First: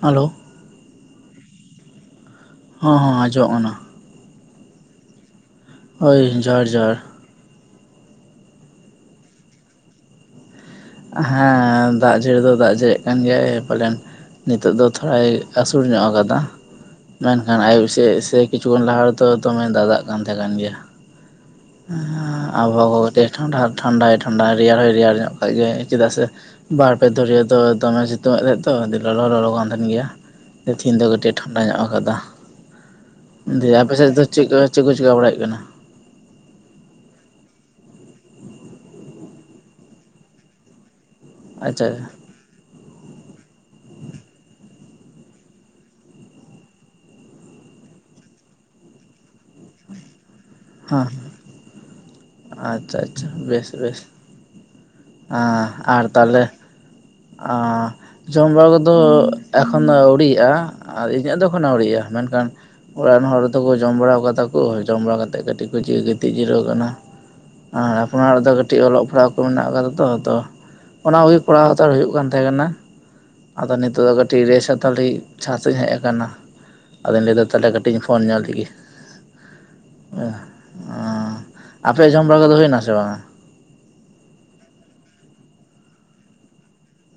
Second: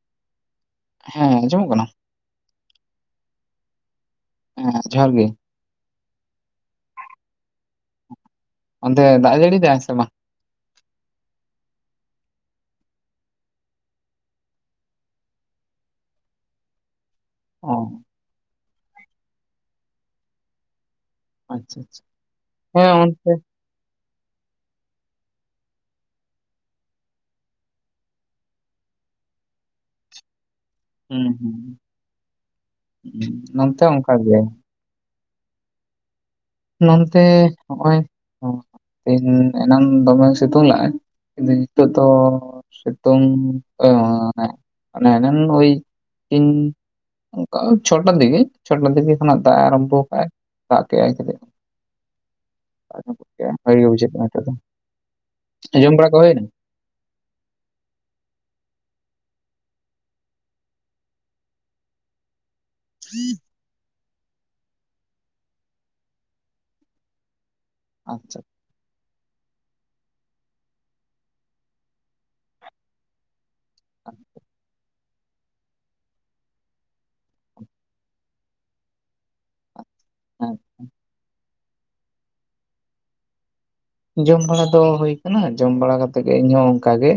Hello ᱦᱮᱸ ᱟᱸᱡᱚᱢᱚᱜ ᱠᱟᱱᱟ? ᱦᱚᱸ ᱦᱚᱸ ᱟᱸᱡᱚᱢᱚᱜ-ᱠᱟᱱᱟ ᱦᱮᱸ ᱡᱚᱦᱟᱨ ᱜᱮ ᱦᱳᱭ ᱡᱚᱦᱟᱨ ᱡᱚᱦᱟᱨ ᱚᱱᱛᱮ ᱫᱟᱜ ᱡᱟᱲᱤ ᱮᱫᱟᱭ ᱥᱮ ᱵᱟᱝ? ᱦᱮᱸ ᱫᱟᱜ ᱡᱟᱹᱲᱤ ᱫᱚ ᱫᱟᱜ ᱡᱟᱹᱲᱤᱮᱜ ᱠᱟᱱ ᱜᱮᱭᱟᱭ ᱯᱟᱞᱮᱱ ᱱᱤᱛᱚᱜ ᱫᱚ ᱛᱷᱚᱲᱟᱭ ᱟᱹᱥᱩᱲ ᱧᱚᱜ ᱟᱠᱟᱫᱟ ᱾ ᱢᱮᱱᱠᱷᱟᱱ ᱟᱭᱩᱵ ᱚ ᱥᱮᱫ ᱥᱮ ᱠᱤᱪᱷᱩ ᱠᱷᱚᱱ ᱞᱟᱦᱟ ᱨᱮᱫᱚ ᱫᱚᱢᱮ ᱫᱟᱫᱟᱜ ᱠᱟᱱ ᱛᱟᱦᱮᱸ ᱠᱟᱱ ᱜᱮᱭᱟ ᱟᱪᱪᱷᱟ ᱟᱪᱪᱷᱟ ᱾ ᱟᱵᱚᱦᱟ ᱦᱮᱸ ᱠᱚᱷ ᱠᱟᱴᱤᱡ ᱚᱱᱛᱮ ᱴᱷᱟᱱᱰᱟ ᱴᱷᱟᱱᱰᱟᱭ ᱨᱮᱭᱟᱲ ᱦᱚᱸ ᱨᱮᱭᱟᱲ ᱧᱚᱜ ᱜᱮ ᱪᱮᱫᱟᱜ ᱥᱮ ᱵᱟᱨ ᱯᱮ ᱫᱷᱩᱨᱭᱟᱹ ᱫᱚ ᱫᱚᱢᱮ ᱥᱤᱛᱩᱝ ᱮᱫ ᱛᱟᱦᱮᱸᱫ ᱛᱚ ᱫᱤᱭᱮ ᱞᱚᱞᱚ ᱦᱚ ᱞᱚᱞᱚ ᱠᱟᱱ ᱛᱟᱦᱮᱸᱱ ᱜᱮᱭᱟ ᱾ ᱛᱤᱦᱤᱱ ᱫᱚ ᱦᱩᱸ ᱠᱟᱹᱴᱤᱡ ᱮ ᱦᱩᱸ ᱴᱷᱟᱱᱰᱟ ᱧᱚᱜ ᱟᱠᱟᱫᱟ ᱦᱩᱸ, ᱫᱤᱭᱮ ᱱᱚᱱᱛᱮ ᱟᱯᱮᱥᱮᱫ ᱚᱱᱠᱟ ᱫᱚ ᱜᱮ ᱪᱮᱫᱠᱟ ᱪᱮᱫ ᱠᱚ ᱪᱮᱠᱟ ᱵᱟᱲᱟᱭᱮᱫ ᱠᱟᱱᱟ? ᱱᱚᱱᱛᱮ ᱱᱚᱜ-ᱚᱭ ᱫᱤᱱ ᱮᱱᱟᱝ ᱫᱚᱢᱮ ᱥᱤᱛᱩᱝᱞᱟᱜᱟᱭ ᱱᱤᱛᱳ ᱟᱪᱪᱷᱟ ᱫᱚ ᱥᱮᱛᱩᱝ ᱢᱟᱱᱱ ᱭ ᱛᱤᱱ ᱚᱱᱠᱟ ᱪᱷᱚᱴᱟᱨ ᱫᱤᱜᱮ ᱪᱷᱚᱴᱟ ᱫᱤᱜᱮ ᱠᱷᱚᱱᱟᱜ ᱫᱟᱜ ᱮ ᱟᱨᱟᱢᱵᱷᱚ ᱠᱫ-ᱟᱭ ᱫᱟᱜ ᱦᱮᱸ ᱠᱮᱫᱟ-ᱟᱭ ᱠᱟᱹᱴᱤᱡ ᱟᱪᱪᱷᱟ ᱟᱪᱪᱷᱟ ᱵᱮᱥ ᱵᱷᱟ ᱜᱮ ᱵᱮᱥ ᱵᱩᱡᱷᱟᱹᱜ ᱠᱟᱱᱟ ᱱᱤᱛᱚᱜ ᱫᱚ ᱡᱚᱢ ᱵᱟᱲᱟ ᱠᱚ ᱦᱩᱭᱱᱟ ᱚᱸ ᱡᱚᱢ ᱵᱟᱲᱟ ᱠᱚᱫᱚ ᱮᱠᱷᱚᱱ ᱫᱚ ᱟᱹᱣᱲᱤᱜ-ᱟ ᱟᱨ ᱤᱧᱟᱹᱜ ᱫᱚ ᱮᱠᱷᱚᱱ ᱟᱹᱣᱲᱤᱜ-ᱟ ᱢᱮᱱᱠᱷᱟᱱ ᱚᱲᱟᱜ ᱨᱮᱱ ᱦᱚᱲ ᱫᱚᱠᱚ ᱡᱚᱢ ᱵᱟᱲᱟ ᱠᱟᱫᱟ ᱠᱚ ᱡᱚᱢ ᱵᱟᱲᱟ ᱠᱟᱛᱮᱜ ᱠᱟᱹᱴᱤᱡ ᱠᱚ ᱡᱤᱨᱟᱳ ᱜᱤᱛᱤᱡ ᱡᱤᱨᱟᱹᱜᱣ ᱠᱟᱱᱟ ᱟᱨ ᱟᱯᱱᱟᱨ ᱟᱪᱪᱷᱟ ᱫᱚ ᱠᱟᱹᱴᱤᱡ ᱚᱞᱚᱜ ᱯᱟᱲᱦᱟᱣ ᱠᱚ ᱢᱮᱱᱟᱜ ᱟᱠᱟᱫᱟ ᱛᱚ ᱛᱚ ᱚᱱᱟ ᱠᱚᱜᱮ ᱠᱚᱨᱟᱣ ᱥᱛᱟᱲ ᱦᱩᱭᱩᱜ ᱠᱟᱱ ᱛᱟᱦᱮᱸ ᱠᱟᱱᱟ ᱟᱫᱚ ᱱᱤᱛᱚᱜ ᱟᱪᱪᱷᱟ, ᱫᱚ ᱠᱟᱹᱴᱤᱡ ᱨᱮᱥ ᱦᱟᱨᱟᱢ ᱞᱟ. ᱜᱮᱫ ᱪᱷᱟᱛ ᱤᱧ ᱦᱮᱡ ᱟᱠᱟᱱᱟ ᱟᱫᱚᱧ ᱛᱟᱦᱚᱞᱮ ᱠᱟᱹᱴᱤᱡ ᱤᱧ ᱯᱷᱳᱱ ᱧᱚᱜ ᱞᱮᱜᱮ ᱦᱮᱸ ᱟᱯᱮᱭᱟᱜ ᱡᱚᱢ ᱵᱟᱲᱟ ᱫᱚ ᱦᱩᱭᱱᱟ ᱥᱮ ᱵᱟᱝᱟ ᱡᱚᱢ ᱵᱟᱲᱟ ᱫᱚ ᱦᱩᱭ ᱟᱠᱟᱱᱟ ᱡᱚᱢ ᱵᱟᱲᱟ ᱠᱟᱛᱮᱜ ᱜᱮ ᱤᱧᱦᱚᱸ ᱚᱱᱠᱟᱜᱮ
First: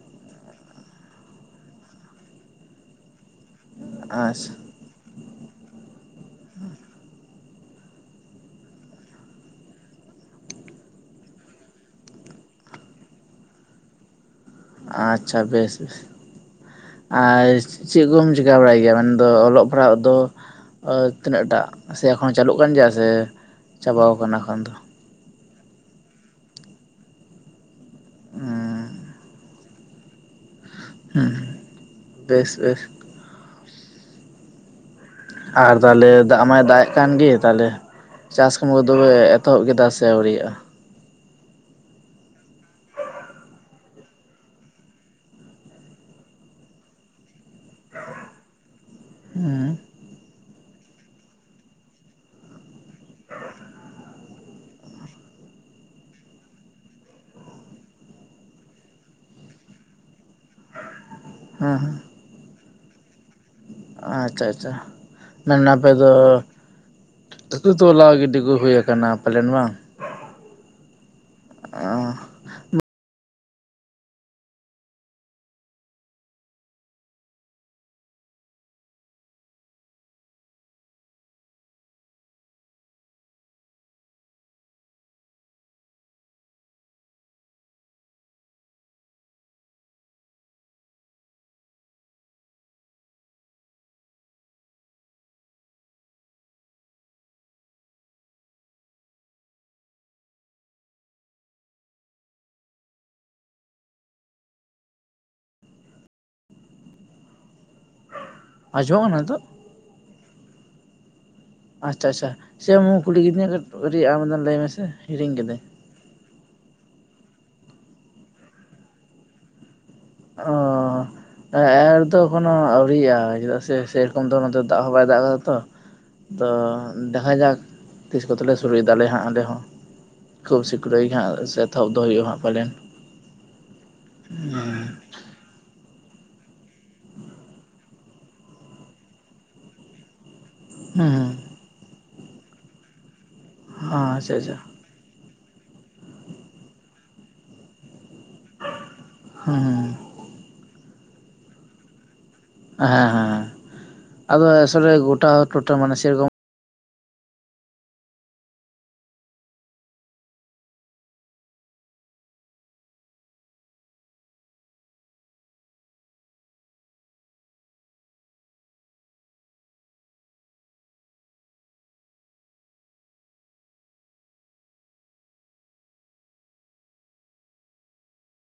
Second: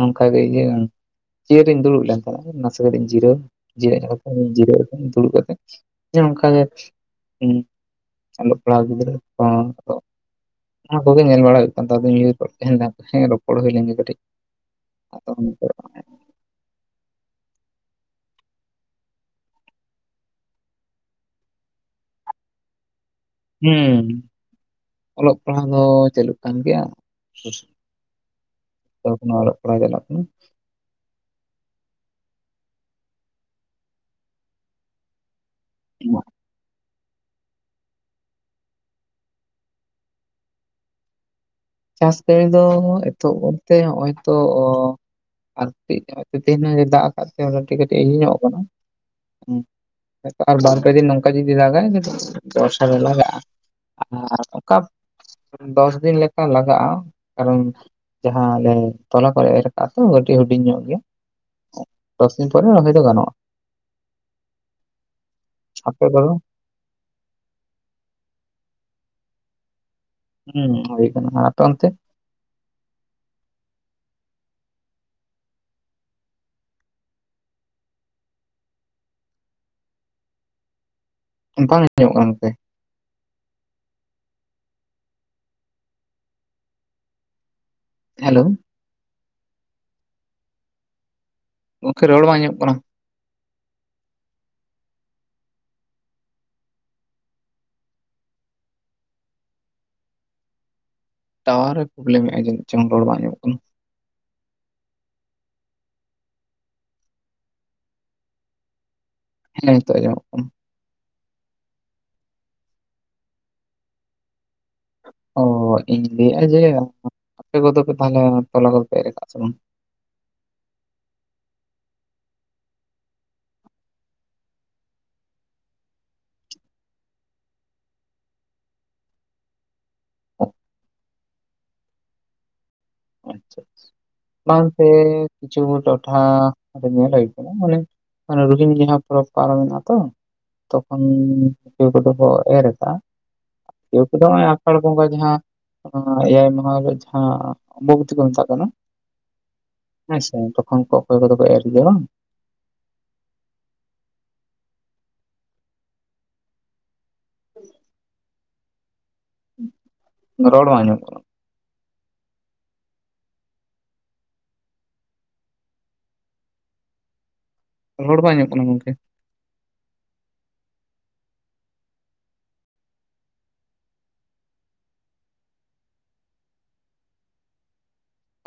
ᱚᱱᱠᱟᱟᱜᱮ ᱤᱭᱟᱹ ᱪᱤᱭᱟᱹᱨ ᱨᱤᱧ ᱫᱩᱲᱩᱵ ᱞᱮᱱ ᱛᱟᱦᱮᱱᱟ ᱱᱟᱥᱮ ᱠᱟᱛᱮᱧ ᱡᱤᱨᱟᱹ ᱡᱤᱨᱟᱹᱜ ᱠᱟᱛᱮ ᱟᱪᱪᱷᱟ ᱡᱤᱨᱟᱹᱜᱣ ᱠᱟᱛᱮ ᱫᱩᱲᱩᱵ ᱠᱟᱛᱮ ᱡᱮ ᱱᱚᱝᱠᱟᱟᱜ ᱜᱮ ᱚᱞᱚᱜ ᱯᱟᱲᱦᱟᱜ ᱜᱤᱫᱽᱨᱟᱹ ᱠᱚᱦᱚᱸ ᱚᱱᱟ ᱠᱚᱜᱮ ᱧᱮᱞ ᱵᱟᱲᱟ ᱦᱩᱭᱩᱜ ᱠᱟᱱ ᱛᱟᱦᱮᱱ ᱧᱩᱨ ᱛᱟᱦᱮᱱ ᱦᱮᱸ ᱨᱚᱯᱚᱲ ᱦᱩᱭ ᱞᱮᱱᱜᱮ ᱠᱟᱹᱴᱤᱡ ᱟᱫᱚ ᱟᱪᱪᱷᱟ ᱵᱮᱥ ᱵᱮᱥ ᱟᱨ ᱪᱮᱫ ᱠᱚᱢ ᱪᱤᱠᱟᱹ ᱵᱟᱲᱟᱭ ᱜᱮᱭᱟ ᱢᱮᱱᱫᱚ ᱚᱞᱚᱜ ᱯᱟᱲᱦᱟᱜ ᱫᱚ ᱛᱤᱱᱟᱹᱜᱴᱟᱜ ᱥᱮ ᱮᱠᱷᱚᱱ ᱦᱚᱸ ᱪᱟᱹᱞᱩᱜ ᱠᱟᱱ ᱜᱮᱭᱟ ᱥᱮ ᱦᱩᱸ ᱪᱟᱵᱟᱣ ᱠᱟᱱᱟ ᱮᱠᱷᱚᱱ ᱫᱚ ᱚᱞᱚᱜ ᱯᱟᱲᱦᱟᱣ ᱫᱚ ᱪᱞᱩᱜ ᱠᱟᱱ ᱜᱮᱭᱟ ᱛ ᱚᱲᱚᱜ ᱯᱟᱲᱦᱟᱭ ᱪᱟᱞᱟᱜ ᱠᱟᱱᱟ ᱦᱩᱸ ᱵᱮᱥ ᱵᱮᱥ ᱟᱨ ᱛᱟᱦᱚᱞᱮ ᱫᱟᱜ ᱢᱟᱭ ᱫᱟᱜ ᱮᱫ ᱠᱟᱱᱜᱮ ᱛᱟᱦᱞᱮ ᱪᱟᱥ ᱠᱟᱹᱢᱤ ᱠᱚᱫᱚᱯᱮ ᱮᱛᱚᱦᱚᱵ ᱠᱮᱫᱟ ᱥᱮ ᱟᱹᱣᱨᱟᱜ-ᱟ ᱪᱟᱥ ᱠᱟᱹᱨᱤ ᱫᱚ ᱮᱛᱚᱦᱚᱵ ᱵᱚᱞᱛᱮ ᱱᱚᱦᱚᱭ ᱛᱚ ᱟᱨ ᱛᱮᱦᱮ ᱫᱟᱜ ᱟᱠᱟᱫ ᱛᱮ ᱠᱟᱹᱴᱤᱡ ᱠᱟᱹᱴᱤᱡ ᱤᱭᱟᱧᱚᱜ ᱠᱟᱱᱟ ᱦᱩᱸ ᱟᱨ ᱵᱟᱨ ᱠᱚ ᱫᱤᱱ ᱚᱱᱠᱟ ᱡᱩᱫᱤ ᱫᱟᱜᱟᱭ ᱡᱚᱨᱥᱚᱨ ᱨᱮ ᱞᱟᱜᱟᱜ-ᱟ ᱟᱨ ᱚᱱᱠᱟ ᱫᱚᱥ ᱫᱤᱱ ᱞᱮᱠᱟ ᱞᱟᱜᱟᱜ-ᱟ ᱠᱟᱨᱚᱱ ᱡᱟᱦᱟᱸ ᱟᱞᱮ ᱛᱚᱞᱟ ᱠᱚ ᱮᱨᱚᱜᱼᱟ ᱛᱚ ᱠᱟᱹᱴᱤᱡ ᱦᱩᱰᱤᱧ ᱧᱚᱜ ᱜᱮᱭᱟ ᱦᱮᱸ ᱦᱮᱸ ᱫᱚᱥ ᱫᱤᱱ ᱯᱚᱨᱮ ᱨᱚᱦᱚᱭ ᱫᱚ ᱜᱟᱱᱚᱜ-ᱟ ᱟᱪᱪᱷᱟ ᱟᱪᱪᱷᱟ ᱢᱮᱱ ᱟᱯᱮ ᱫᱚ ᱛᱟᱹᱠᱩ ᱛᱚᱞᱟ ᱜᱤᱰᱤ ᱠᱚ ᱦᱩᱭᱩ ᱟᱠᱟᱱᱟ ᱯᱟᱞᱮᱱ ᱵᱟᱝ ᱦᱩᱸ ᱦᱩᱭ ᱟᱠᱟᱱᱟ ᱟᱯᱮ ᱚᱱᱛᱮ ᱵᱟᱝ ᱟᱡᱚᱢᱚ ᱠᱟᱱᱟ ᱱᱚᱛᱮ ᱦᱮᱞᱳ ᱜᱚᱢᱠᱮ ᱨᱚᱲ ᱵᱟᱝ ᱟᱡᱚᱢᱚ ᱠᱟᱱᱟ ᱴᱟᱣᱟᱨ ᱮ ᱯᱨᱚᱵᱽᱞᱮᱢᱮᱫᱼᱟ ᱡᱟᱱᱤᱪᱚᱝ ᱨᱚᱲ ᱵᱟᱝ ᱧᱟᱢᱚᱜ ᱠᱟᱱᱟ ᱟᱡᱚᱢᱟ ᱠᱟᱱᱟ ᱱᱤᱛᱳ ᱦᱮᱸ ᱛᱚ ᱧᱚᱢᱚᱜ ᱠᱟᱱᱟ ᱟᱪᱪᱷᱟ ᱟᱪᱪᱷᱟ ᱥᱮ ᱠᱩᱞᱤ ᱠᱤᱫᱤᱧᱟ ᱠᱟᱹᱴᱤᱡ ᱟᱢᱫᱚᱢ ᱞᱟᱹᱭ ᱢᱮᱥᱮ ᱦᱤᱲᱤᱧ ᱚ ᱠᱤᱫᱟᱹᱧ ᱤᱧ ᱞᱟᱹᱭᱼᱟ ᱡᱮ ᱟᱯᱮ ᱠᱚᱫᱚ ᱯᱮ ᱛᱟᱦᱚᱞᱮ ᱛᱚᱞᱟ ᱠᱚᱫᱚᱯᱮ ᱮᱨ ᱠᱟᱜ ᱥᱮ ᱵᱟᱝ ᱚᱸ ᱮᱨ ᱫᱚ ᱠᱚᱱᱚ ᱟᱣᱨᱤᱜᱼᱟ ᱪᱮᱫᱟᱜ ᱥᱮ ᱥᱮᱨᱚᱠᱚᱢ ᱫᱚ ᱱᱚᱛᱮ ᱫᱟᱜ ᱦᱚᱸ ᱵᱟᱭ ᱫᱟᱜ ᱟᱠᱟᱫᱟ ᱛᱚ ᱛᱚ ᱫᱮᱠᱷᱟᱣ ᱡᱟᱠ ᱛᱤᱥ ᱠᱚᱛᱮᱞᱮ ᱥᱩᱨᱩᱭ ᱫᱟᱞᱮ ᱦᱟᱸᱜ ᱚᱸᱰᱮ ᱦᱚᱸ ᱚ ᱠᱷᱩᱵ ᱥᱤᱠᱲᱟᱹᱭ ᱜᱮ ᱦᱟᱸᱜ ᱮᱛᱚᱦᱚᱵ ᱫᱚ ᱦᱩᱭᱩᱜᱼᱟ ᱦᱟᱸᱜ ᱯᱟᱞᱮᱱ ᱟᱪᱪᱷᱟ ᱦᱩᱸ ᱵᱟᱝᱛᱮ ᱠᱤᱪᱷᱩ ᱴᱚᱴᱷᱟ ᱧᱮᱞ ᱦᱩᱭ ᱠᱟᱱᱟ ᱢᱟᱱᱮ ᱢᱟᱱᱮ ᱨᱩᱦᱱᱤ ᱡᱟᱦᱟᱸ ᱯᱚᱨᱚᱵᱽ ᱯᱟᱨᱚᱢᱮᱱᱟ ᱛᱚ ᱛᱚᱠᱷᱚᱱ ᱦᱩᱸ ᱠᱮᱣ ᱠᱚᱫᱚ ᱦᱚᱸ ᱮᱨ ᱮᱫᱟ ᱠᱮᱣ ᱠᱚᱫᱚ ᱟᱪᱪᱷᱟ ᱱᱚᱜᱚᱭ ᱟᱪᱪᱷᱟ ᱟᱥᱟᱲ ᱵᱚᱸᱜᱟ ᱡᱟᱦᱟᱸ ᱮᱭᱟᱭ ᱢᱟᱦᱟ ᱨᱮ ᱡᱟᱦᱟᱸᱵᱛᱤ ᱠᱚ ᱢᱮᱛᱟᱜ ᱠᱚ ᱦᱩᱸ ᱦᱩᱸ ᱦᱮᱸᱥᱮ ᱛᱚᱠᱷᱚᱱ ᱠᱚ ᱚᱠᱚᱭ ᱠᱚᱫᱚ ᱠᱚ ᱮᱨ ᱜᱮᱭᱟ ᱵᱟᱝ ᱦᱮᱸ ᱦᱮᱸ ᱟᱫᱚ ᱟᱥᱚᱞᱮ ᱜᱚᱴᱟ ᱴᱚᱴᱷᱟ ᱢᱟᱱᱮ ᱥᱮᱨᱚᱠᱚᱢ [inaudible] ᱨᱚᱲ ᱵᱟᱝ ᱟᱡᱚᱢᱚᱜ ᱠᱟᱱᱟ ᱨᱚᱲ ᱵᱟᱝ ᱟᱡᱚᱢᱚᱜ ᱠᱟᱱᱟ ᱜᱚᱝᱠᱮ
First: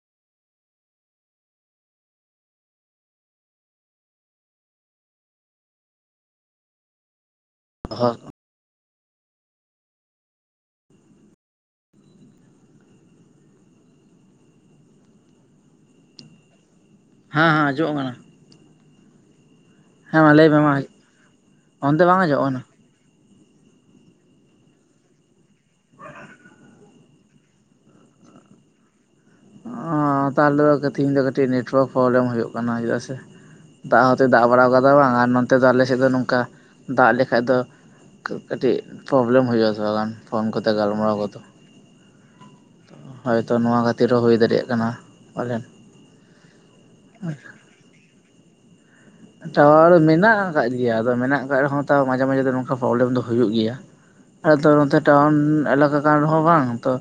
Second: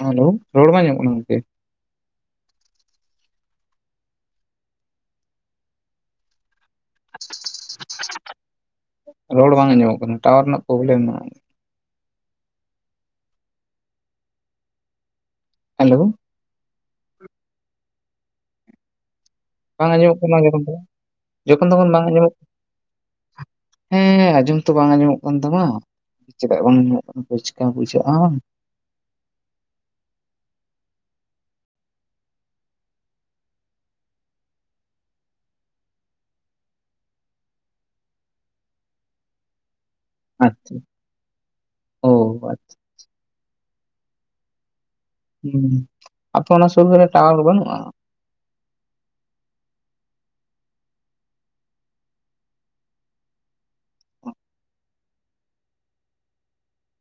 ᱦᱮᱞᱳ ᱨᱚᱲ ᱵᱟᱝ ᱟᱡᱚᱢᱚᱜ ᱠᱟᱱᱟ ᱜᱚᱢᱠᱮ [inaudible] ᱨᱚᱲ ᱵᱟᱝ ᱟᱸᱡᱚᱢᱚᱜ ᱠᱟᱱᱟ ᱴᱟᱣᱟᱨ ᱨᱮᱱᱟᱜ ᱯᱨᱚᱵᱽᱞᱮᱢ ᱢᱮᱱᱟᱜᱼᱟ ᱦᱮᱞᱳᱣ ᱦᱟᱸ ᱦᱟᱸ ᱟᱡᱚᱢᱚᱜ ᱠᱟᱱᱟ ᱵᱟᱝ ᱟᱸᱡᱚᱢᱚᱜ ᱦᱮᱸ ᱢᱟ ᱠᱟᱱᱟ ᱞᱟᱹᱭ ᱢᱮ ᱢᱟ ᱜᱚᱝᱠᱮ ᱡᱚᱠᱷᱚᱱ ᱛᱚᱠᱷᱚᱱ ᱵᱟᱝ ᱟᱸᱡᱚᱢᱚᱜ ᱦᱮᱸ ᱟᱸᱡᱚᱢ ᱛᱚ ᱵᱟᱝ ᱟᱸᱡᱚᱢᱚᱜ ᱠᱟᱱ ᱛᱟᱢᱟ ᱪᱮᱫᱟᱜ ᱵᱟᱝ ᱟᱸᱡᱚᱢᱚᱜ ᱠᱟᱱᱟ ᱪᱮᱠᱟᱢ ᱵᱩᱡᱷᱟᱹᱜᱼᱟ ᱛᱟᱦᱞᱮ ᱫᱚ ᱛᱮᱦᱤᱧ ᱫᱚ ᱠᱟᱹᱴᱤᱡ ᱱᱮᱴᱣᱟᱨᱠ ᱯᱨᱚᱵᱞᱮᱢ ᱦᱩᱭᱩᱜ ᱠᱟᱱᱟ ᱪᱮᱫᱟᱜ ᱥᱮ ᱫᱟᱜ ᱦᱚᱸᱚᱛ ᱫᱟᱜ ᱵᱟᱲᱟᱣ ᱠᱟᱫᱟ ᱵᱟᱝ ᱟᱨ ᱱᱚᱱᱚᱛᱮ ᱫᱚ ᱟᱞᱮ ᱥᱮᱫ ᱫᱚ ᱱᱚᱝᱠᱟ ᱫᱟᱜ ᱞᱮᱠᱷᱟᱡ ᱫᱚ ᱠᱟᱹᱴᱤᱡ ᱯᱨᱚᱵᱞᱮᱢ ᱦᱩᱭᱩᱜᱼᱟ ᱛᱷᱚᱲᱟ ᱜᱟᱱ ᱯᱷᱳᱱ ᱠᱚᱛᱮ ᱟᱪᱪᱷᱟ ᱜᱟᱞᱢᱟᱨᱟᱣ ᱠᱚᱫᱚ ᱚ ᱟᱪᱪᱷᱟ ᱦᱚᱭᱛᱚ ᱱᱚᱣᱟ ᱠᱷᱟᱹᱛᱤᱨ ᱦᱚᱸ ᱦᱩᱭ ᱫᱟᱲᱮᱭᱟᱜ ᱠᱟᱱᱟ ᱦᱮᱸ ᱯᱟᱞᱮᱱ ᱟᱯᱮ ᱚᱱᱟ ᱥᱩᱨ ᱠᱚᱨᱮ ᱴᱟᱣᱟᱨ ᱵᱟᱹᱱᱩᱜᱼᱟ ᱴᱟᱣᱟᱨ ᱢᱮᱱᱟᱜ ᱟᱠᱟᱫ ᱜᱮᱭᱟ ᱟᱫᱚ ᱢᱮᱱᱟᱜ ᱟᱠᱟᱫ ᱨᱮᱦᱚᱸ ᱛᱟᱣ ᱢᱟᱡᱷᱮ ᱢᱟᱡᱷᱮ ᱫᱚ ᱱᱚᱝᱠᱟ ᱯᱨᱚᱵᱞᱮᱢ ᱫᱚ ᱦᱩᱭᱩᱜ ᱜᱮᱭᱟ ᱟᱞᱮᱫᱚ ᱱᱚᱛᱮ ᱴᱟᱣᱩᱱ ᱮᱞᱟᱠᱟ ᱠᱟᱱ ᱨᱮᱦᱚᱸ ᱵᱟᱝ ᱛᱚ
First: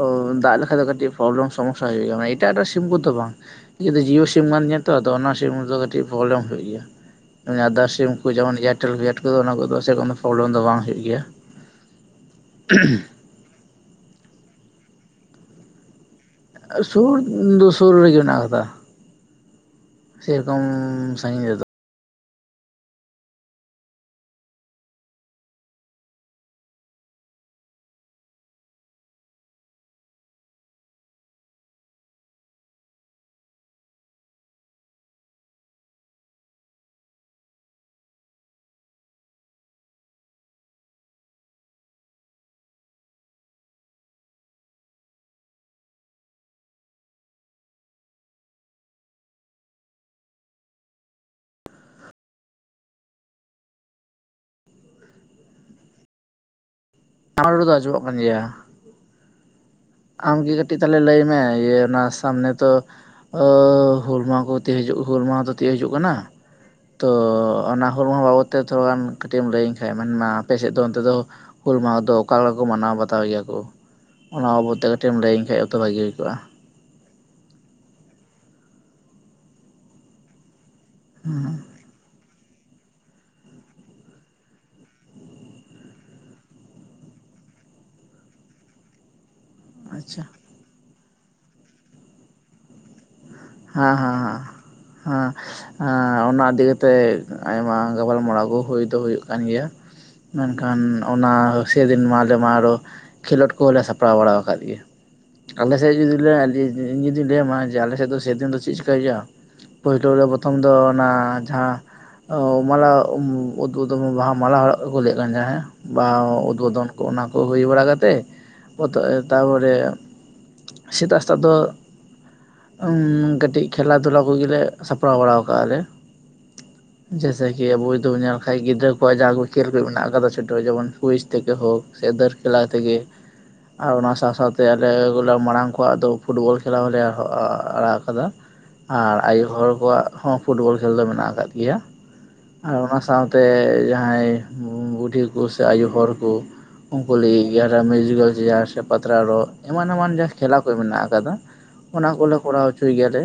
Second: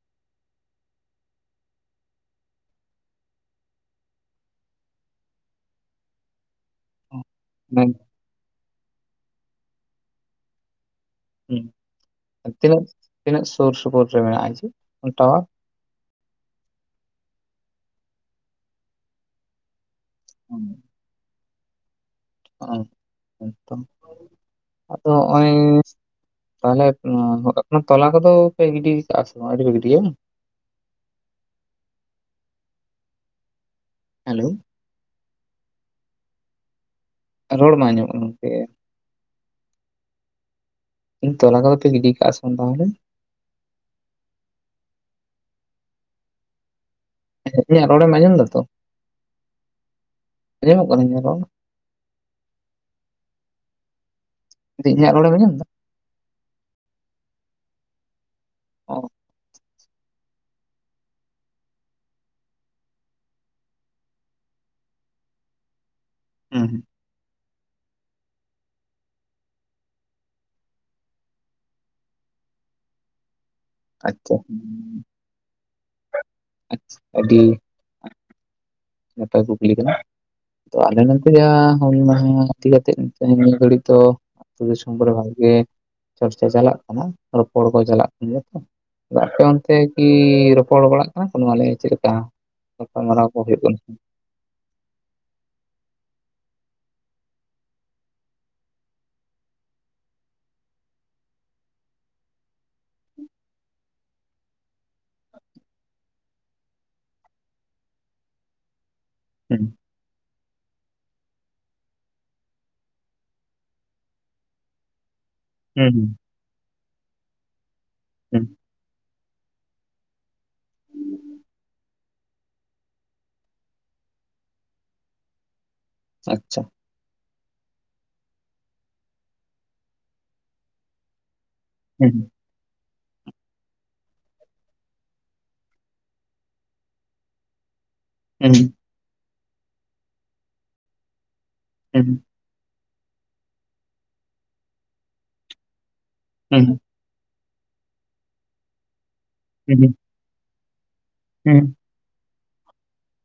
ᱚ ᱫᱟᱜ ᱞᱮᱠᱷᱟᱡ ᱫᱚ ᱠᱟᱹᱴᱤᱡ ᱯᱨᱚᱵᱞᱮᱢ ᱥᱚᱢᱚᱥᱥᱟ ᱦᱩᱭᱩᱜᱼᱟ ᱮᱴᱟᱜ ᱮᱴᱟᱜ ᱥᱤᱢ ᱠᱚ ᱫᱚ ᱵᱟᱝ ᱤᱧᱟᱜ ᱫᱚ ᱡᱤᱭᱳ ᱥᱤᱢ ᱠᱟᱱ ᱛᱤᱧᱟᱹ ᱛᱚ ᱚᱱᱟ ᱥᱤᱢ ᱨᱮᱫᱚ ᱠᱟᱹᱴᱤᱡ ᱯᱨᱚᱵᱽᱞᱮᱢ ᱦᱩᱭᱩᱜ ᱜᱮᱭᱟ ᱟᱫᱟᱨ ᱢᱟᱱᱮ ᱥᱤᱢ ᱡᱮᱢᱚᱱ ᱮᱭᱟᱨᱴᱮᱞ ᱜᱮᱴ ᱠᱚᱫᱚ ᱚᱱᱟ ᱠᱚᱫᱚ ᱥᱮᱨᱚᱠᱚᱢ ᱯᱨᱚᱵᱞᱮᱢ ᱫᱚ ᱵᱟᱝ ᱦᱩᱭᱩᱜ ᱜᱮᱭᱟ ᱦᱩᱸ, ᱛᱤᱱᱟᱹᱜ ᱛᱤᱱᱟᱹᱜ ᱥᱩᱨ ᱥᱩᱯᱩᱨ ᱨᱮ ᱢᱮᱱᱟᱜᱼᱟ ᱡᱮ ᱴᱟᱣᱟᱨ ᱥᱩᱨ ᱫᱚ ᱥᱩᱨ ᱨᱮᱜᱮ ᱢᱮᱱᱟᱜ ᱟᱠᱟᱫᱟ ᱥᱮᱨᱚᱠᱚᱢ ᱥᱟᱺᱜᱤᱧ ᱨᱮᱫᱚ ᱚ ᱛᱚ ᱟᱫᱚ ᱱᱚᱜᱼᱚᱭ ᱛᱟᱦᱚᱞᱮ ᱟ ᱛᱚᱞᱟ ᱠᱚᱫᱚ ᱯᱮ ᱜᱤᱰᱤ ᱠᱟᱜ-ᱟ ᱥᱮ ᱵᱟᱝ ᱟᱹᱣᱨᱤ ᱯᱮ ᱜᱤᱰᱤᱭᱟ ᱵᱟᱝ ᱦᱮᱞᱳ ᱨᱚᱲ ᱵᱟᱝ ᱟᱡᱚᱢᱚᱜ ᱠᱟᱱᱟ ᱜᱚᱝᱠᱮ ᱤᱧ ᱛᱚᱞᱟ ᱠᱚᱫᱚ ᱯᱮ ᱜᱤᱰᱤ ᱠᱟᱜᱼᱟ ᱥᱮ ᱵᱟᱝ ᱛᱟᱦᱚᱞᱮ ᱤᱧᱟᱹᱜ ᱨᱚᱲᱢᱮ ᱟᱸᱡᱚᱢ ᱫᱟᱛᱚ ᱟᱸᱡᱚᱢᱚᱜ ᱠᱟᱱᱟ ᱤᱧᱟᱹᱜ ᱨᱚᱲ ᱢᱮᱱ ᱫᱟᱹᱧ ᱤᱧᱟᱹᱜ ᱨᱚᱲᱮᱢ ᱟᱡᱚᱢ ᱮᱫᱟ ᱟᱢᱟᱜ ᱨᱚᱲ ᱫᱚ ᱟᱡᱚᱢᱚᱜ ᱠᱟᱱ ᱜᱮᱭᱟ [inaudible] ᱟᱢᱜᱮ ᱠᱟᱹᱴᱤᱡ ᱛᱟᱦᱚᱞᱮ ᱞᱟᱹᱭᱢᱮ ᱤᱭᱟᱹ ᱚᱱᱟ ᱥᱟᱢᱱᱮ ᱛᱚ ᱦᱩᱞ ᱢᱟᱦᱟ ᱠᱚ ᱛᱤᱭᱟ. ᱜ ᱦᱤᱡᱩᱜ ᱦᱩᱞ ᱢᱟᱦᱟ ᱫᱚ ᱛᱤᱭᱩᱜ ᱦᱤᱡᱩᱜ ᱠᱟᱱᱟ ᱦᱩᱸ ᱦᱩᱸ ᱛᱚ ᱚᱱᱟ ᱦᱩᱞ ᱢᱟᱦᱟ ᱵᱟᱵᱚᱫ ᱛᱮ ᱛᱷᱚᱲᱟ ᱜᱟᱱ ᱠᱟᱹᱴᱤᱡ ᱮᱢ ᱞᱟᱹᱭᱟᱹᱧ ᱠᱷᱟᱡ ᱢᱮᱱ ᱢᱟ ᱟᱯᱮᱥᱮᱫ ᱫᱚ ᱚᱱᱛᱮ ᱫᱚ ᱦᱩᱞ ᱢᱟᱦᱟ ᱫᱚ ᱚᱠᱟ ᱞᱮᱠᱟ ᱠᱚ ᱢᱟᱱᱟᱣ ᱵᱟᱛᱟᱣ ᱜᱮᱭᱟ ᱠᱚ᱾ ᱟᱪᱪᱷᱟ ᱡᱮᱢ ᱞᱟᱹᱭᱟᱹᱧ ᱠᱷᱟᱡ ᱛᱚ ᱵᱷᱟᱹᱜᱤ ᱦᱩᱭ ᱠᱚᱜᱼᱟ᱾ ᱟᱪ ᱟᱹᱰᱤ᱾ ᱱᱟᱯᱟᱭ ᱠᱩᱠᱞᱤ ᱠᱟᱱᱟ, ᱛᱚ ᱟᱞᱮ ᱱᱚᱱᱛᱮ ᱡᱟ ᱦᱮᱸ ᱦᱩᱞ ᱢᱟᱦᱟ ᱤᱫᱤ ᱠᱟᱛᱮ ᱱᱤᱭᱟᱹ ᱜᱷᱟᱹᱲᱤᱡ ᱫᱚ ᱟᱹᱛᱩ ᱫᱤᱥᱚᱢ ᱠᱚᱨᱮ ᱵᱷᱟᱜᱮ ᱜᱮ ᱪᱚᱨᱪᱟ ᱪᱟᱞᱟᱜ ᱠᱟᱱᱟ ᱨᱚᱯᱚᱲ ᱠᱚ ᱪᱟᱞᱟᱜ ᱠᱟᱱ ᱜᱮᱭᱟ ᱛᱚ᱾ ᱟᱫᱚ ᱟᱯᱮ ᱚᱱᱛᱮ ᱠᱤ ᱟᱪᱪᱷᱟ ᱨᱚᱯᱚᱲ ᱵᱟᱲᱟᱜ ᱠᱟᱱᱟ ᱱᱚᱣᱟ ᱞᱟ. ᱜᱤᱫ ᱪᱮᱫ ᱞᱮᱠᱟ ᱜᱟᱯᱟᱞᱢᱟᱨᱟᱣ ᱠᱚ ᱦᱩᱭᱩᱜ ᱠᱟᱱᱟ᱾ ᱦᱟᱸ ᱦᱟᱸ ᱦᱟᱸ ᱦᱟᱸ ᱚᱱᱟ ᱤᱫᱤ ᱠᱟᱛᱮ ᱛᱮ ᱟᱭᱢᱟ ᱜᱟᱯᱟᱞᱢᱟᱨᱟᱣ ᱠᱩ ᱦᱩᱭ ᱫᱚ ᱦᱩᱭᱩᱜ ᱠᱟᱱ ᱜᱮᱭᱟ ᱢᱮᱱᱠᱷᱟᱱ ᱚᱱᱟ ᱥᱮ ᱫᱤᱱ ᱢᱟ ᱟᱞᱮ ᱢᱟ ᱟᱨᱚ ᱠᱷᱮᱞᱳᱰ ᱠᱚᱦᱚᱸ ᱞᱮ ᱥᱟᱯᱲᱟᱣ ᱵᱟᱲᱟ ᱟᱠᱟᱫ ᱜᱮᱭᱟ᱾ ᱟᱞᱮ ᱥᱮᱫ ᱡᱩᱫᱤ ᱞᱮ ᱡᱩ-ᱡᱩ-ᱡᱩᱫᱤ ᱞᱟᱹᱭᱟᱢᱟ, ᱡᱮ ᱟᱞᱮ ᱥᱮᱫ ᱫᱚ ᱥᱮᱫᱤᱱ ᱫᱚ ᱪᱤᱜ ᱪᱤᱠᱟᱭ ᱦᱳᱭᱩᱜᱼᱟ? ᱦᱩᱸ᱾ ᱯᱳᱭᱞᱳ ᱨᱮ ᱯᱚᱛᱷᱚᱢ ᱫᱚ ᱚᱱᱟ ᱡᱟᱦᱟᱸ ᱟᱹᱻᱣ ᱢᱟᱞᱟ [unintelligible] ᱵᱟᱦᱟ ᱢᱟᱞᱟ ᱦᱚᱲᱟᱜ ᱠᱚ ᱞᱟᱹᱭᱮᱜ ᱠᱟᱱ ᱛᱟᱦᱮᱸ ᱦᱮᱸ᱾ ᱦᱩᱸ ᱦᱩᱸ ᱵᱟ ᱩᱫᱵᱚᱫᱚᱱ ᱠᱚ ᱚᱱᱟᱠᱩ ᱦᱩᱭ ᱵᱟᱲᱟ ᱠᱟᱛᱮ᱾ ᱦᱩᱸ᱾ ᱚᱛᱚ ᱮ ᱛᱟᱯᱚᱨᱮ ᱥᱮᱛᱟᱜ ᱥᱮᱛᱟᱜ ᱫᱚ ᱩᱸᱢ ᱠᱟᱹᱴᱤᱡ ᱠᱷᱮᱞᱟ ᱫᱷᱩᱞᱟ ᱠᱩᱜᱤ ᱞᱮ ᱥᱟᱯᱲᱟᱣ ᱵᱟᱲᱟ ᱟᱠᱟᱜᱼᱟ ᱞᱮ᱾ ᱟᱪᱪᱷᱟ᱾ ᱡᱮᱭᱮᱥᱮ ᱠᱤ ᱟᱵᱚ ᱡᱩᱫᱤ ᱵᱚᱱ ᱧᱮᱞ ᱠᱷᱟᱡ ᱜᱤᱫᱽᱨᱟᱹ ᱠᱚᱣᱟᱜ ᱡᱟᱦᱟᱸ ᱠᱚ ᱠᱷᱮᱞ ᱠᱚ ᱢᱮᱱᱟᱜ ᱟᱠᱟᱫᱟ ᱥᱟᱹᱴᱣᱟ ᱡᱮᱢᱚᱱ ᱠᱩᱭᱤᱡ ᱛᱮᱠᱮ ᱦᱳᱠ᱾ ᱥᱮ ᱦᱩᱸ ᱫᱟᱹᱨ ᱠᱷᱮᱞᱟ ᱛᱮᱜᱮ᱾ ᱟᱨ ᱚᱱᱟ ᱥᱟᱶᱼᱥᱟᱶ ᱛᱮ ᱟᱞᱮ ᱜᱚᱞᱟ ᱢᱟᱲᱟᱝ ᱠᱚᱣᱟᱜ ᱫᱚ ᱯᱷᱩᱴᱵᱚᱞ ᱠᱷᱮᱞᱟ ᱦᱚᱸᱞᱮ ᱦᱚ ᱟᱻᱟᱲᱟᱜ ᱠᱟᱫᱟ᱾ ᱩᱸ᱾ ᱟᱨ ᱟᱭᱳ ᱦᱚᱲ ᱠᱚᱣᱟᱜ ᱦᱚᱸ ᱯᱷᱩᱴᱵᱚᱞ ᱠᱷᱮᱞ ᱫᱚ ᱢᱮᱱᱟᱜ ᱟᱠᱟᱫ ᱜᱮᱭᱟ᱾ ᱦᱩᱸ᱾ ᱟᱨ ᱚᱱᱟ ᱥᱟᱶᱛᱮ ᱡᱟᱸᱦᱟᱭ ᱵᱟ-ᱵᱩᱰᱷᱤ ᱠᱩ ᱥᱮ ᱟᱭᱩ ᱦᱚᱲ ᱠᱩ ᱦᱩᱸ ᱦᱩᱸ ᱩᱱᱠᱩ ᱞᱟᱹᱜᱤᱜ ᱜᱮ ᱟᱨᱚ ᱢᱤᱭᱩᱡᱤᱠᱮᱞ ᱪᱮᱭᱟᱨ ᱥᱮ ᱯᱟᱛᱲᱟ ᱨᱚᱜ ᱦᱩᱸ ᱮᱢᱟᱱ ᱮᱢᱟᱱ ᱡᱟᱦᱟᱸ ᱠᱷᱮᱞᱟ ᱠᱚ ᱢᱮᱱᱟᱜ ᱟᱠᱟᱫᱟ᱾ ᱦᱩᱸ᱾ ᱚᱱᱟ ᱠᱚᱞᱮ ᱠᱚᱨᱟᱣ ᱦᱚᱪᱚᱭ ᱜᱮᱭᱟ ᱞᱮ᱾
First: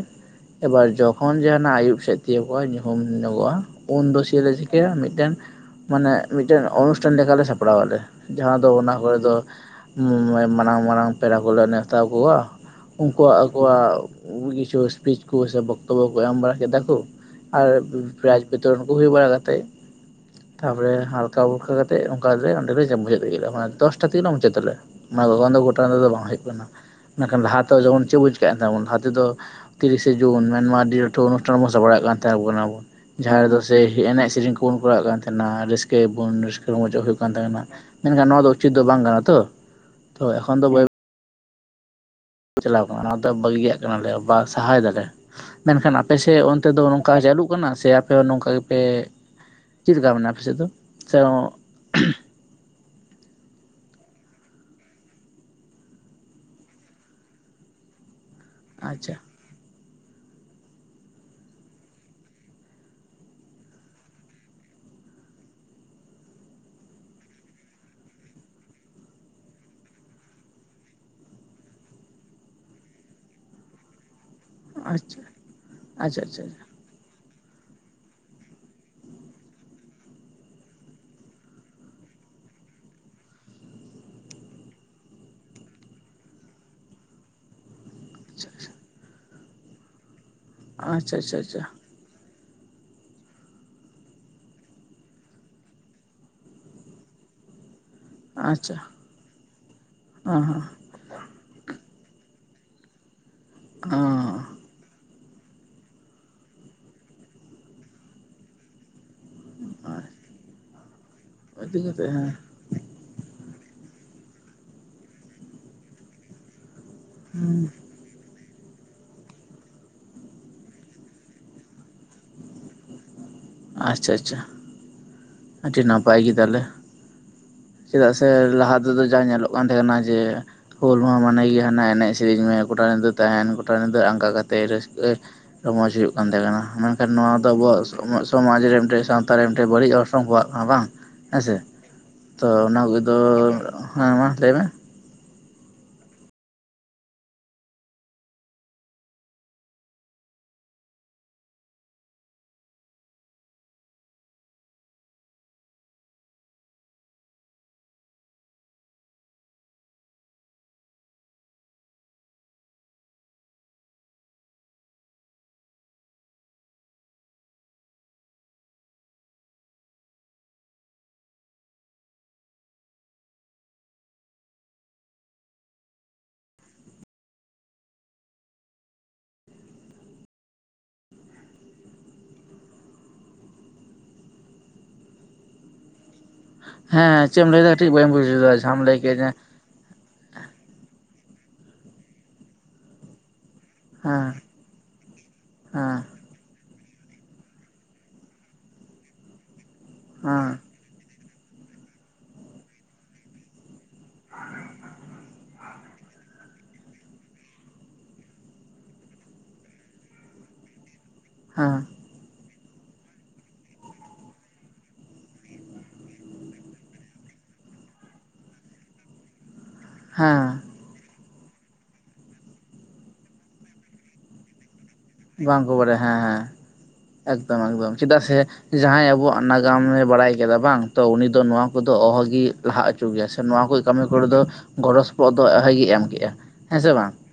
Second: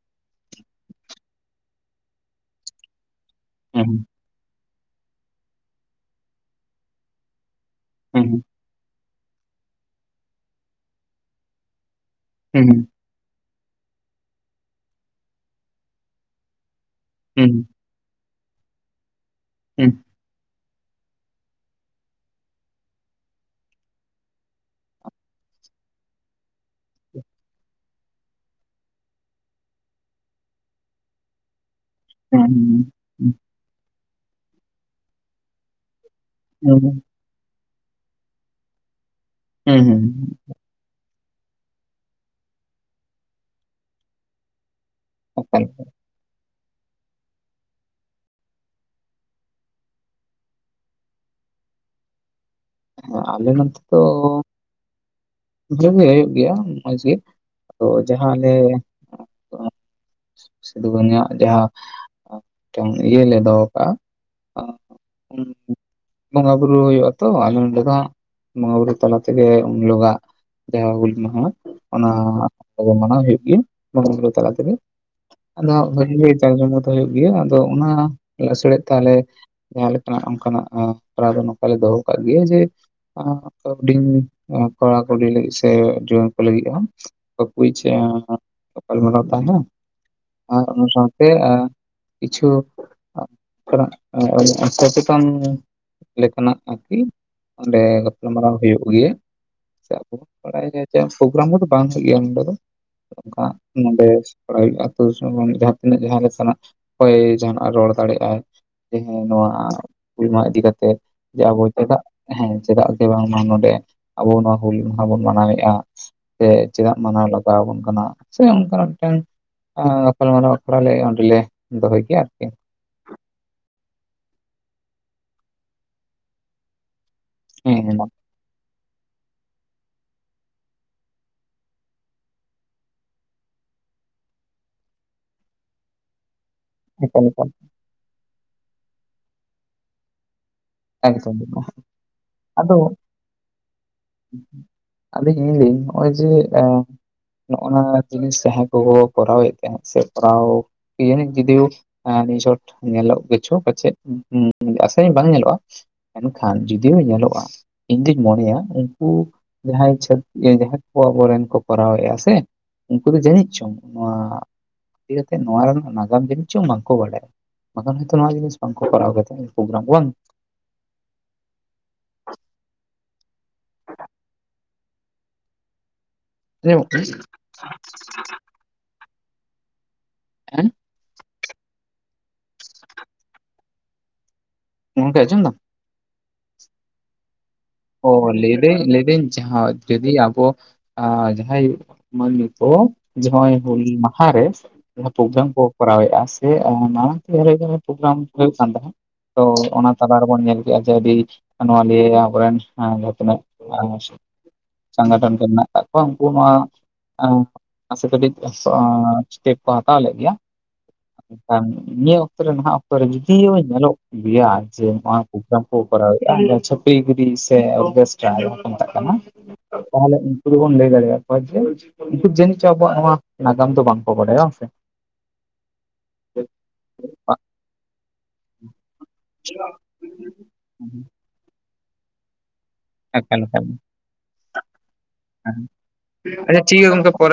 ᱮᱵᱟᱨ ᱡᱚᱠᱷᱚᱱ ᱡᱮ ᱦᱟᱱᱟ ᱟᱭᱩᱵ ᱥᱮᱫ ᱛᱤᱭᱳᱜᱼᱟ ᱧᱩᱦᱩᱢ ᱧᱚᱜᱚᱜᱼᱟ ᱦᱩᱸ ᱦᱩᱸ ᱩᱱ ᱫᱚ [unintelligible] ᱠᱮ ᱢᱤᱫᱴᱮᱱ ᱢᱟᱱᱮ ᱢᱤᱫᱴᱮᱱ ᱚᱱᱩᱥᱴᱷᱟᱱ ᱞᱮᱠᱟᱞᱮ ᱥᱟᱯᱲᱟᱣ ᱟᱞᱮ ᱦᱩᱸ ᱦᱩᱸ ᱡᱟᱦᱟᱸ ᱛᱚ ᱚᱱᱟ ᱠᱚᱨᱮ ᱫᱚ ᱢᱟᱱᱟᱝ ᱢᱟᱨᱟᱝ ᱯᱮᱲᱟ ᱠᱚᱞᱮ ᱱᱮᱣᱛᱟ ᱠᱚᱣᱟ᱾ ᱦᱩᱸ᱾ ᱩᱱᱠᱩ ᱟᱠᱚᱣᱟᱜ ᱠᱤᱪᱷᱩ ᱥᱯᱤᱡ ᱠᱚ ᱥᱮ ᱵᱚᱠᱛᱚᱵᱚ ᱠᱚ ᱮᱢ ᱵᱟᱲᱟ ᱠᱮᱫᱟ ᱠᱩ᱾ ᱟᱨ ᱯᱮ-ᱯᱨᱟᱤᱡᱽ ᱵᱤᱛᱚᱨᱚᱱ ᱠᱩ ᱦᱩᱭ ᱵᱟᱲᱟ ᱠᱟᱛᱮ ᱩᱸ᱾ ᱛᱟᱯᱚᱨᱮ ᱦᱟᱞᱠᱟ ᱯᱷᱩᱞᱠᱟ ᱠᱟᱛᱮ ᱚᱱᱠᱟ ᱜᱮ ᱚᱸᱰᱮ ᱞᱮ ᱪᱟ ᱢᱩᱪᱟᱹᱫ ᱠᱮᱜ ᱜᱮᱞᱮ ᱢᱟᱱᱮ ᱫᱚᱥᱴᱟ ᱛᱮᱜᱮᱞᱮ ᱢᱩᱪᱟᱹᱫ ᱟᱞᱮ᱾ ᱚᱱᱟ ᱠᱚᱠᱷᱚᱱ ᱫᱚ ᱜᱚᱴᱟ ᱛᱮᱫᱚ ᱵᱟᱝ ᱦᱩᱭᱩᱜ ᱠᱟᱱᱟ, ᱢᱮᱱᱠᱷᱟᱱ ᱞᱟᱦᱟ ᱛᱮ ᱡᱮᱢᱚᱱ ᱪᱮᱫ ᱵᱩᱱ ᱪᱮᱠᱟ ᱠᱟᱱ ᱛᱟᱦᱮᱱᱟ ᱵᱚᱱ ᱞᱟᱦᱟ ᱛᱮᱫᱚ ᱛᱤᱨᱤᱥᱮ ᱡᱩᱱ ᱢᱮᱱᱢᱟ ᱟᱹᱰᱤ ᱞᱟᱹᱴᱩ ᱚᱱᱩᱥᱴᱷᱟᱱ ᱵᱚᱱ ᱥᱟᱯᱲᱟᱜ ᱠᱟᱱ ᱛᱟᱦᱮ ᱵᱚᱱ ᱟᱵᱚ᱾ ᱡᱟᱦᱟᱸ ᱨᱮᱫᱚ ᱥᱮ ᱮᱱᱮᱡ ᱥᱮᱨᱮᱧ ᱠᱚᱵᱚᱱ ᱠᱚᱨᱟᱜ ᱠᱟᱱ ᱛᱟᱦᱮᱱᱟ ᱨᱟᱹᱥᱠᱟᱹᱭᱟ ᱵᱚᱱ ᱨᱟᱹᱥᱠᱟᱹ ᱨᱚᱢᱚᱡᱚᱜ ᱦᱳᱭ ᱠᱟᱱᱟ ᱛᱟᱦᱮᱱᱟ ᱢᱮᱱᱠᱷᱟᱱ ᱱᱚᱣᱟ ᱫᱚ ᱩᱪᱤᱛ ᱫᱚ ᱵᱟᱝ ᱠᱟᱱᱟ ᱛᱚ᱾ ᱦᱩᱸ ᱩᱸ᱾ ᱛᱚ ᱮᱠᱷᱚᱱ ᱫᱚ ᱵᱟᱹᱭ ᱪᱟᱞᱟᱣ ᱠᱟᱱᱟ ᱚᱱᱟ ᱫᱚ ᱵᱟᱹᱜᱤᱭᱟᱜ ᱠᱟᱱᱟ ᱞᱮ ᱵᱟ ᱥᱟᱦᱟᱭ ᱫᱟᱞᱮ ᱮᱠᱟᱞ ᱢᱮᱱᱠᱷᱟᱱ ᱟ ᱯᱮᱥᱮ ᱚᱱᱛᱮ ᱫᱚ ᱱᱚᱝᱠᱟ ᱪᱟᱹᱞᱩᱜ ᱠᱟᱱᱟ ᱥᱮ ᱟᱯᱮ ᱱᱚᱝᱠᱟ ᱜᱮᱯᱮ ᱪᱤᱫ ᱞᱮᱠᱟ ᱢᱮᱱᱟᱜᱼᱟ ᱟᱯᱮ ᱥᱮᱫ ᱫᱚ? ᱪᱚᱸᱜ ᱦᱮ ᱟᱞᱮ ᱱᱚᱛᱮ ᱫᱚ [unintelligible] ᱦᱩᱭᱩᱜ ᱜᱮᱭᱟ ᱢᱚᱸᱡᱽ ᱜᱮ᱾ ᱟᱫᱚ ᱡᱟᱦᱟᱸ ᱟᱞᱮ ᱟᱪᱪᱷᱟ ᱥᱤᱫᱩᱼᱠᱟᱱᱩᱣᱟᱜ ᱡᱟᱦᱟᱸ ᱴᱟᱝ ᱤᱭᱟᱹ ᱞᱮ ᱫᱚᱦᱚ ᱠᱟᱜᱼᱟ᱾ ᱵᱚᱸᱜᱟ ᱵᱩᱨᱩ ᱦᱩᱭᱩᱜᱼᱟ ᱛᱚ ᱟᱫᱚ ᱱᱚᱰᱮ ᱫᱚ ᱦᱟᱸᱜ ᱵᱚᱸᱜᱟ ᱵᱩᱨᱩ ᱛᱟᱞᱟ ᱛᱮᱜᱮ ᱩᱱ ᱦᱤᱞᱳᱜᱟ ᱡᱟᱦᱟᱸ ᱦᱩᱞ ᱢᱟᱦᱟ ᱚᱱᱟ ᱢᱟᱱᱟᱣ ᱦᱩᱭᱩᱜ ᱜᱮᱭᱟ [unintelligible] ᱛᱟᱞᱟ ᱟᱫᱚ ᱟᱪᱪᱷᱟ ᱚᱱᱟ ᱵᱷᱟᱹᱜᱤ ᱟᱪᱪᱷᱟ ᱜᱮ ᱟᱪᱪᱷᱟ ᱡᱟᱠ ᱡᱚᱢᱚᱠ ᱫᱚ ᱦᱩᱭᱩᱜ ᱜᱮᱭᱟ, ᱟᱫᱚ ᱚᱱᱟ ᱞᱮᱥᱟᱲᱦᱮᱫ ᱛᱟᱦᱚᱞᱮ ᱡᱟᱦᱟᱸ ᱞᱮᱠᱟ ᱱᱟᱜ ᱚᱱᱠᱟᱱᱟᱜ ᱮᱸ ᱠᱚᱨᱟᱣ ᱫᱚ ᱱᱚᱝᱠᱟ ᱞᱮ ᱫᱚᱦᱚ ᱟᱠᱟᱫ ᱜᱮᱭᱟ ᱡᱮ ᱮᱸ ᱦᱩᱰᱤᱧ ᱠᱚᱲᱟᱼᱠᱩᱞᱤ ᱞᱟᱹᱜᱤᱫ ᱥᱮ ᱡᱩᱣᱟᱱ ᱠᱚ ᱞᱟᱹᱜᱤᱫ ᱦᱚᱸ᱾ [unintelligible] ᱜᱟᱯᱟᱞᱢᱟᱨᱟᱣ ᱛᱟᱦᱮᱱᱟ ᱟᱨ ᱚᱱᱟ ᱟᱪᱪᱷᱟ ᱥᱟᱶᱛᱮ ᱟᱪᱪᱷᱟ ᱟᱪᱪᱷᱟ ᱟᱸ ᱠᱤᱪᱷᱩ [unintelligible] ᱞᱮᱠᱟᱱᱟᱜ ᱟᱨᱠᱤ ᱚᱸᱰᱮ ᱜᱟᱯᱟᱞᱢᱟᱨᱟᱣ ᱟᱪᱪᱷᱟ ᱦᱩᱭᱩᱜ ᱜᱮᱭᱟ ᱦᱚᱸ [unintelligible] ᱛᱚ ᱯᱨᱳᱜᱨᱟᱢ ᱠᱚᱫᱚ ᱵᱟᱝ ᱦᱩᱭᱩᱜ ᱜᱮᱭᱟ ᱱᱚᱰᱮ ᱫᱚ, ᱚᱱᱠᱟ ᱱᱚᱰᱮ ᱠᱚᱨᱟᱣ ᱦᱚᱸ ᱦᱩᱭᱩᱜᱼᱟ ᱛᱚ [unintelligible] ᱡᱟᱦᱟᱸ ᱛᱤᱱᱟᱹᱜ ᱡᱟᱦᱟᱸ ᱞᱮ ᱥᱮᱱᱚᱜ ᱚᱠᱚᱭ ᱡᱟᱦᱟᱱᱟᱜ ᱮ ᱨᱚᱲ ᱫᱟᱲᱮᱜ ᱟᱭ᱾ ᱡᱮᱸ ᱱᱚᱣᱟ ᱦᱚᱸ ᱦᱩᱞᱢᱟᱦᱟ ᱤᱫᱤ ᱠᱟᱛᱮᱫ ᱡᱮ ᱟᱵᱚ ᱤᱫᱤ ᱪᱮᱫᱟᱜ ᱠᱟᱛᱮ ᱦᱮᱸ ᱮ ᱪᱮᱫᱟᱜ ᱥᱮ ᱵᱟᱝᱢᱟ ᱱᱚᱰᱮ ᱟᱵᱚ ᱱᱚᱣᱟ ᱦᱩᱞ ᱢᱟᱦᱟ ᱵᱚᱱ ᱢᱟᱱᱟᱣᱮᱫᱼᱟ ᱥᱮ ᱪᱮᱫᱟᱜ ᱢᱟᱱᱟᱣ ᱦᱩᱸ ᱞᱟᱜᱟᱣ ᱟᱵᱚᱱ ᱠᱟᱱᱟ ᱥᱮ ᱚᱱᱠᱟᱱᱟᱜ ᱢᱤᱫᱴᱟᱝ ᱜᱟᱯᱟᱞᱢᱟᱨᱟᱣ ᱟᱠᱷᱲᱟ ᱞᱮ ᱚᱸᱰᱮᱞᱮ ᱫᱚᱦᱚᱭ ᱜᱮᱭᱟ ᱟᱨᱠᱤ ᱟᱪᱪᱷᱟ ᱟᱪᱪᱷᱟ ᱟᱹᱰᱤ ᱱᱟᱯᱟᱭ ᱜᱮ ᱛᱟᱦᱞᱮ ᱦᱮᱸ ᱪᱮᱫᱟᱜ ᱥᱮ ᱞᱟᱦᱟ ᱛᱮᱫᱚ ᱡᱟ ᱧᱮᱞᱚᱜ ᱠᱟᱱ ᱛᱟᱦᱮᱸ ᱠᱟᱱᱟ ᱡᱮ ᱦᱩᱞ ᱢᱟ ᱢᱟᱱᱮ ᱜᱮ ᱦᱟᱱᱟ ᱮᱱᱮᱡ ᱥᱮᱨᱮᱧ ᱢᱮ ᱜᱚᱴᱟ ᱧᱤᱫᱟᱹ ᱛᱟᱦᱮᱱ ᱜᱚᱴᱟ ᱧᱤᱫᱟᱹ ᱟᱸᱠᱟ ᱠᱟᱛᱮ ᱨᱟᱹᱥᱠᱟᱹ ᱨᱚᱢᱚᱡᱽ ᱦᱩᱭᱩᱜ ᱠᱟᱱ ᱛᱟᱦᱮᱸ ᱠᱟᱱᱟ ᱢᱮᱱᱠᱷᱟᱱ ᱮᱠᱟᱞ ᱱᱚᱣᱟ ᱫᱚ ᱮᱠᱟᱞ ᱟᱵᱚᱣᱟᱜ ᱥᱚᱢᱟᱡᱽ ᱨᱮ ᱢᱤᱫᱴᱮᱱ ᱥᱟᱶᱛᱟ ᱨᱮ ᱢᱤᱫᱴᱮᱱ ᱵᱟᱹᱲᱤᱡ ᱚᱨᱥᱚᱝ ᱞᱟᱨᱟᱜ ᱠᱟᱱᱟ ᱵᱟᱝ ᱦᱮᱸᱥᱮ [unintelligible] ᱛᱚ ᱟᱫᱚ ᱚᱱᱟ ᱠᱚᱫᱚ ᱦᱮᱸ ᱢᱟ ᱞᱟᱹᱭ ᱢᱮ ᱟᱫᱚ ᱱᱮᱧ ᱤᱧ ᱱᱚᱼᱚᱭ ᱡᱮ ᱟ ᱱᱚᱜ ᱚᱱᱟ ᱡᱤᱱᱤᱥ ᱡᱟᱦᱟᱸᱭ ᱠᱚᱠᱚ ᱠᱚᱨᱟᱣᱮᱫ ᱛᱟᱦᱮᱸᱫ ᱥᱮ ᱠᱚᱨᱟᱣ ᱠᱤ ᱡᱟᱱᱤᱡ ᱡᱩᱫᱤ ᱳ [unintelligible] ᱧᱮᱞᱚᱜ ᱠᱤᱪᱷᱩ ᱯᱟᱪᱮᱫ ᱟᱥᱟᱧ ᱵᱟᱝ ᱧᱮᱞᱚᱜᱼᱟ ᱢᱮᱱᱠᱷᱟᱱ ᱡᱩᱫᱤᱭᱳ ᱧᱮᱞᱚᱜᱼᱟ ᱤᱧ ᱫᱩᱧ ᱢᱚᱱᱮᱭᱟ ᱩᱱᱠᱩ ᱡᱟᱦᱟᱸᱭ ᱪᱷᱮ ᱡᱟᱦᱟᱸᱭ ᱠᱚ ᱟᱵᱚᱨᱮᱱ ᱠᱚ ᱠᱚᱨᱟᱣᱮᱫᱼᱟ ᱥᱮ ᱩᱱᱠᱩ ᱫᱚ ᱡᱟᱹᱱᱤᱡ ᱪᱚᱝ ᱱᱚᱣᱟ ᱤᱫᱤ ᱠᱟᱛᱮ ᱱᱚᱣᱟ ᱨᱮᱱᱟᱜ ᱱᱟᱜᱟᱢ ᱡᱟᱹᱱᱤᱡ ᱪᱚᱝ ᱵᱟᱝᱠᱚ ᱵᱟᱲᱟᱭᱟ ᱵᱟᱝᱟᱱ ᱦᱚᱭᱛᱳ ᱱᱚᱣᱟ ᱡᱤᱱᱤᱥ ᱵᱟᱝ ᱠᱚᱨᱟᱣ ᱠᱟᱛᱮ ᱯᱨᱳᱜᱨᱟᱢ ᱠᱚ ᱵᱟᱝ [inaudible] [unintelligible] ᱮᱸ ᱜᱚᱝᱠᱮ ᱟᱡᱚᱢᱫᱟᱢ ᱦᱮᱸ ᱪᱮᱫ ᱮᱢ ᱞᱟᱹᱭ ᱫᱟ ᱠᱟᱹᱴᱤᱡ ᱵᱟᱹᱧ ᱚ ᱵᱩᱡ ᱞᱮᱫᱟ ᱡᱟᱦᱟᱸᱢ ᱞᱟᱹᱭᱫᱟᱧ ᱞᱟᱹᱭ ᱠᱮᱫ ᱞᱟᱹᱭᱫᱟᱧ ᱡᱮ ᱡᱟᱦᱟ ᱡᱩᱫᱤ ᱟᱵᱚ ᱡᱟᱦᱟᱸᱭ ᱢᱟᱹᱱᱢᱤ ᱠᱚ ᱡᱟᱦᱟᱸᱭ ᱦᱚᱞᱤ ᱦᱮᱸ ᱢᱟᱦᱟᱨᱮ ᱡᱟᱦᱟᱸ ᱯᱨᱳᱜᱨᱟᱢ ᱠᱚ ᱠᱚᱨᱟᱣ ᱦᱮᱸ ᱮᱫᱼᱟ ᱡᱮ ᱚᱱᱟ ᱴᱟᱭᱤᱢ ᱨᱮᱜᱮ ᱯᱨᱳᱜᱨᱟᱢ ᱦᱩᱭᱩᱜ ᱠᱟᱱ ᱛᱟᱦᱮᱸᱱᱟ ᱛᱚ ᱚᱱᱟ ᱛᱟᱞᱟᱨᱮᱵᱚᱱ ᱦᱮᱸ ᱧᱮᱞ ᱠᱮᱫᱼᱟ ᱥᱮ ᱟᱹᱰᱤ ᱱᱚᱣᱟ ᱞᱤᱭᱟᱹ ᱟᱵᱚᱨᱮᱱ ᱡᱟᱦᱟ ᱛᱤᱱᱟᱹᱜ ᱥᱚᱝᱜᱚᱴᱷᱚᱱ ᱠᱚ ᱢᱮᱱᱟᱜ ᱟᱠᱟᱫ ᱠᱚᱣᱟ ᱩᱱᱠᱩ ᱱᱚᱣᱟ ᱢᱟᱥᱮ ᱠᱟᱹᱴᱤᱡ ᱥᱴᱮᱯ ᱠᱚ ᱦᱟᱛᱟᱣ ᱞᱮᱫ ᱜᱮᱭᱟ ᱮᱠᱷᱟᱱ ᱦᱮᱸ ᱱᱤᱭᱟᱹ ᱚᱠᱛᱚ ᱨᱮ ᱱᱟᱦᱟᱜ ᱚᱠᱛᱚ ᱨᱮ ᱡᱩᱫᱤᱳ ᱧᱮᱞᱚᱜ ᱜᱮᱭᱟ ᱡᱮ ᱱᱚᱣᱟ ᱯᱨᱳᱜᱨᱟᱢ ᱠᱚ ᱠᱚᱨᱟᱣ ᱮᱫᱼᱟ ᱪᱷᱟᱯᱠᱨᱤ ᱜᱤᱨᱤ ᱥᱮ ᱚᱨᱜᱮᱥᱴᱟ ᱠᱚ ᱢᱮᱛᱟᱜ ᱠᱟᱱᱟ ᱛᱟᱦᱚᱞᱮ ᱩᱱᱠᱩ ᱦᱮᱸ ᱫᱚᱵᱚᱱ ᱞᱟᱹᱭ ᱫᱟᱲᱮᱭᱟ ᱠᱚ ᱦᱚᱭ ᱡᱮ ᱩᱱᱠᱩ ᱡᱟᱹᱱᱤᱡ ᱪᱚᱝ ᱟᱵᱚᱣᱟᱜ ᱱᱚᱣᱟ ᱱᱟᱜᱟᱢ ᱫᱚ ᱵᱟᱝ ᱠᱚ ᱵᱟᱲᱟᱭᱟ ᱵᱟᱝᱸ ᱥᱮ ᱵᱟᱝ ᱠᱚ ᱵᱟᱲᱟᱭᱟ ᱦᱮᱸᱼᱼ ᱮᱠᱫᱚᱢ ᱮᱠᱫᱚᱢ ᱪᱮᱫᱟᱜ ᱥᱮ ᱡᱟᱦᱟᱸᱭ ᱟᱵᱚᱣᱟᱜ ᱱᱟᱜᱟᱢ ᱮ ᱵᱟᱲᱟᱭ ᱠᱮᱫᱟ ᱵᱟᱝ ᱛᱚ ᱩᱱᱤ ᱫᱚ ᱱᱚᱣᱟ ᱠᱚᱫᱚ ᱚᱦᱚᱜᱤ ᱞᱟᱦᱟ ᱦᱚᱪᱚ ᱜᱮᱭᱟ ᱥᱮ ᱮᱠᱟᱞ ᱱᱚᱣᱟ ᱮᱠᱟᱞ ᱠᱚ ᱠᱟᱹᱢᱤ ᱠᱚᱨᱮᱫᱚ ᱜᱚᱲᱚ ᱯᱚᱫ ᱫᱚ ᱦᱮᱸ ᱚᱦᱚᱜᱤᱭ ᱮᱢ ᱠᱮᱫᱮᱜᱼᱟ ᱟᱪᱪᱷᱟ ᱴᱷᱤᱠ ᱦᱮᱸ ᱥᱮ ᱜᱮᱭᱟ ᱵᱟᱝ ᱜᱚᱝᱠᱮ ᱯᱚᱨᱮ